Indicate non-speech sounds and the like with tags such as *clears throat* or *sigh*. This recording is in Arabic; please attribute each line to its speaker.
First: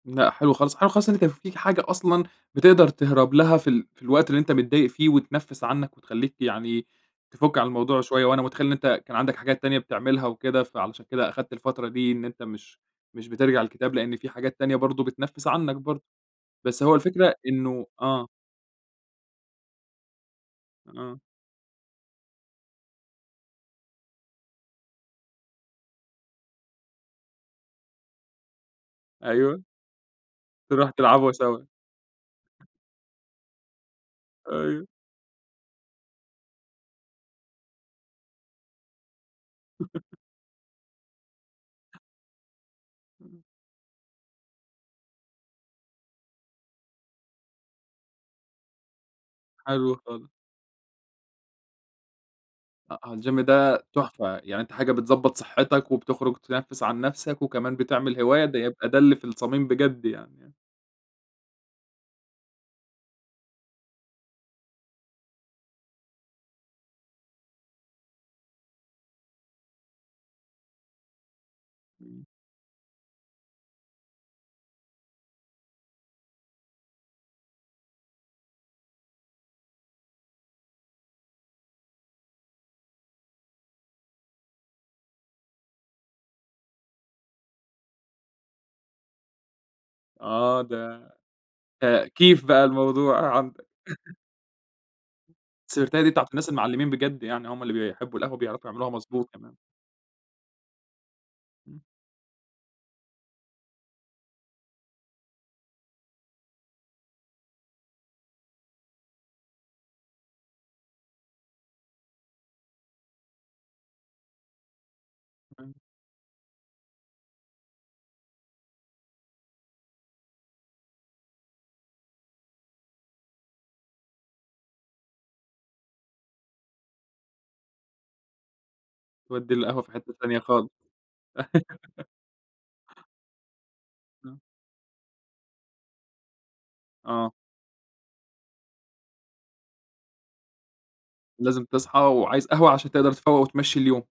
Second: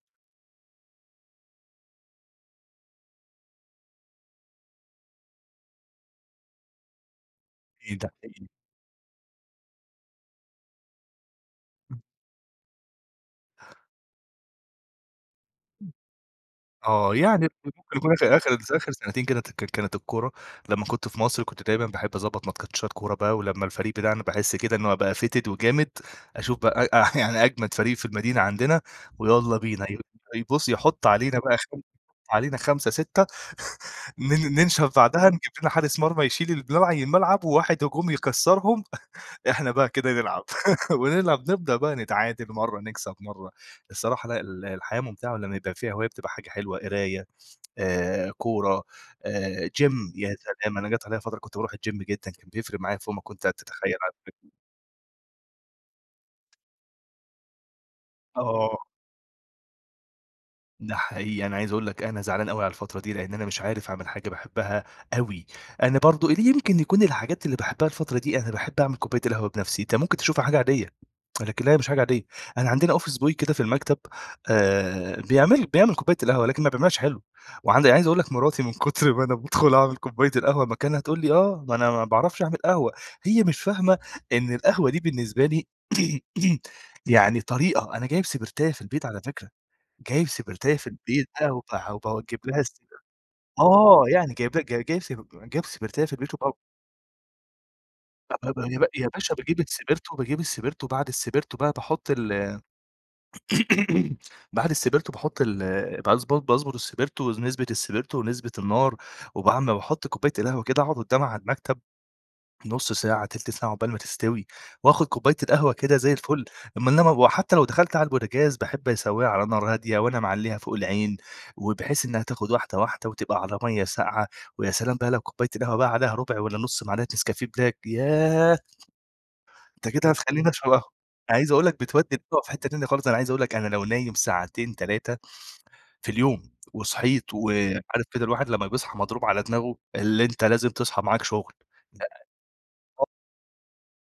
Speaker 1: لأ حلو خالص، حلو خالص إن أنت فيك حاجة أصلًا بتِقدر تهرب لها في ال في الوقت اللي أنت متضايق فيه وتنَفّس عنّك وتخلّيك يعني تفُك عن الموضوع شوية، وأنا
Speaker 2: *unintelligible*
Speaker 1: مُتخيل إن أنت كان عندك حاجات تانية بتعملها وكده فعلشان كده أخدت الفترة
Speaker 2: *unintelligible*
Speaker 1: دي إن أنت مش مش بترجع للكتاب لأن في حاجات تانية برضو بتنفّس عنّك
Speaker 2: *unintelligible*
Speaker 1: برضو، بس هو
Speaker 2: آه،
Speaker 1: الفكرة
Speaker 2: يعني ممكن
Speaker 1: إنه
Speaker 2: يكون
Speaker 1: آه.
Speaker 2: آخر آخر اتذ آخر سنتين كده اتذكّر كانت الكورة لمّا كنت في
Speaker 1: آه.
Speaker 2: مصر كنت دايمًا باحب أضَبّط ماتشات كورة بقى، ولمّا الفريق بتاعنا باحس كده إن هو بقى fitted وجامد أشوف بقى *laughs* يعني أجمد فريق في المدينة عندنا ويالّا
Speaker 1: أيوه.
Speaker 2: بينا ي يُبصّ
Speaker 1: تروح
Speaker 2: يحطّوا
Speaker 1: تلعبوا
Speaker 2: علينا بقى
Speaker 1: سوا.
Speaker 2: خم علينا 5 6 *chuckles* نن
Speaker 1: أيوه.
Speaker 2: ننشف بعدها نجيب لنا حارس مرمى يشيل *unintelligible* الملعب وواحد هجوم يكَسّرهم، *chuckles* إحنا بقى كده
Speaker 1: *laughs*
Speaker 2: نلعب، *laughs* ونلعب نبدأ بقى نتعادل مَرّة نكسب مَرّة الصراحة لأ ال الحياة مُمتعة لمّا يبقى فيها هواية بتبقى حاجة حلوة، قراية آآ، كورة آآ،
Speaker 1: حلو
Speaker 2: جيم،
Speaker 1: خالص.
Speaker 2: يا سلام! أنا جات عليَّ فترة كنت باروح الجيم جدًا كان بيفرق معايا
Speaker 1: أ
Speaker 2: فوق ما
Speaker 1: الجيم
Speaker 2: كنت
Speaker 1: ده
Speaker 2: تتخيل على
Speaker 1: تحفة،
Speaker 2: فكر
Speaker 1: يعني أنت حاجة بتضَبّط صحتك وبتخرج تنَفّس عن نَفسك وكمان بتعمل هواية، ده
Speaker 2: آه.
Speaker 1: يبقى ده اللي في الصميم بجد يعني آه.
Speaker 2: ده حقيقي، أنا عايز أقول لك أنا زعلان أوي على الفترة دي لأن أنا مش عارف أعمل حاجة باحبها أوي، أنا برضو اللي يمكن يكون الحاجات اللي باحبها الفترة دي أنا باحب أعمل كوباية القهوة بنَفسي، انت مُمكن تشوفها حاجة عادية، لكن لا هي مش حاجة
Speaker 1: إمم.
Speaker 2: عادية، أنا عندنا office boy كده في المكتب آآ، بيعمل بيعمل كوباية القهوة لكن ما بيعملهاش حلو، وعند أنا عايز أقول لك مراتي من كُتر ما أنا بادخل أعمل كوباية القهوة مكانها تقول لي: "آه ما أنا ما باعرفش أعمل قهوة"، هي مش فاهمة إن القهوة دي بالنسبة لي *clears throat* يعني طريقة، أنا جايب سِبرتاية في البيت على فكرة، جايب
Speaker 1: آه
Speaker 2: سِبرتاية في
Speaker 1: ده
Speaker 2: البيت بقى وبه
Speaker 1: ده
Speaker 2: باوجّب
Speaker 1: كِيف
Speaker 2: لها
Speaker 1: بقى
Speaker 2: السبر
Speaker 1: الموضوع عندك.
Speaker 2: آه
Speaker 1: *laughs*
Speaker 2: يعني جايب ل ج جايب سب جايب
Speaker 1: السِبرتاية
Speaker 2: سِبرتاية
Speaker 1: دي
Speaker 2: في
Speaker 1: بتاعة
Speaker 2: البيت
Speaker 1: الناس
Speaker 2: وباو
Speaker 1: المعلمين بجد، يعني هُم اللي بيحبوا القهوة
Speaker 2: أبب
Speaker 1: بيعرفوا
Speaker 2: ي
Speaker 1: يعملوها
Speaker 2: يا
Speaker 1: مضبوط
Speaker 2: باشا
Speaker 1: كمان.
Speaker 2: باجيب السبرتو باجيب السبرتو، وبعد السبرتو بقى
Speaker 1: إمم.
Speaker 2: باحُط ال *clears throat* بعد السبرتو باحط ال باضبط باضبط السبرتو نسبة السبرتو ونسبة النار وبعمِ باحط كوباية القهوة كده أقعُد قُدّامها على المكتب نُص ساعة، تلت ساعة عقبال ما تستوي، وآخُد كوباية القهوة
Speaker 1: امم.
Speaker 2: كده زي الفل أمّا إنما وحتى لو دخلت على البوتجاز باحب أسوّيها على نار هادية وأنا معلّيها فوق العين، وبحيث إنها تاخد واحدة واحدة وتبقى على مَيّة ساقعة، ويا سلام بقى لو كوباية القهوة بقى عليها ربع والّا نُص معلقة نسكافيه بلاك ياه!
Speaker 1: توَدّي القهوة في
Speaker 2: أنت كده
Speaker 1: حِتّة تانية
Speaker 2: هاتخلّيني
Speaker 1: خالص.
Speaker 2: أشرب قهوة. عايز أقول لك
Speaker 1: *laughs*
Speaker 2: بتوَدّي *unintelligible* في حِتّة تانية خالص، أنا عايز أقول لك أنا لو نايم
Speaker 1: إمم.
Speaker 2: ساعتين، 3 في اليوم وصحيت
Speaker 1: آه.
Speaker 2: وعارف كده الواحد لمّا بيصحى مضروب على دماغه؟ اللي أنت لازم تصحى معاك شغل
Speaker 1: لازم تصحى، وعايز قهوة عشان
Speaker 2: *unintelligible*
Speaker 1: تقدر تفَوّق وتمَشّي اليوم.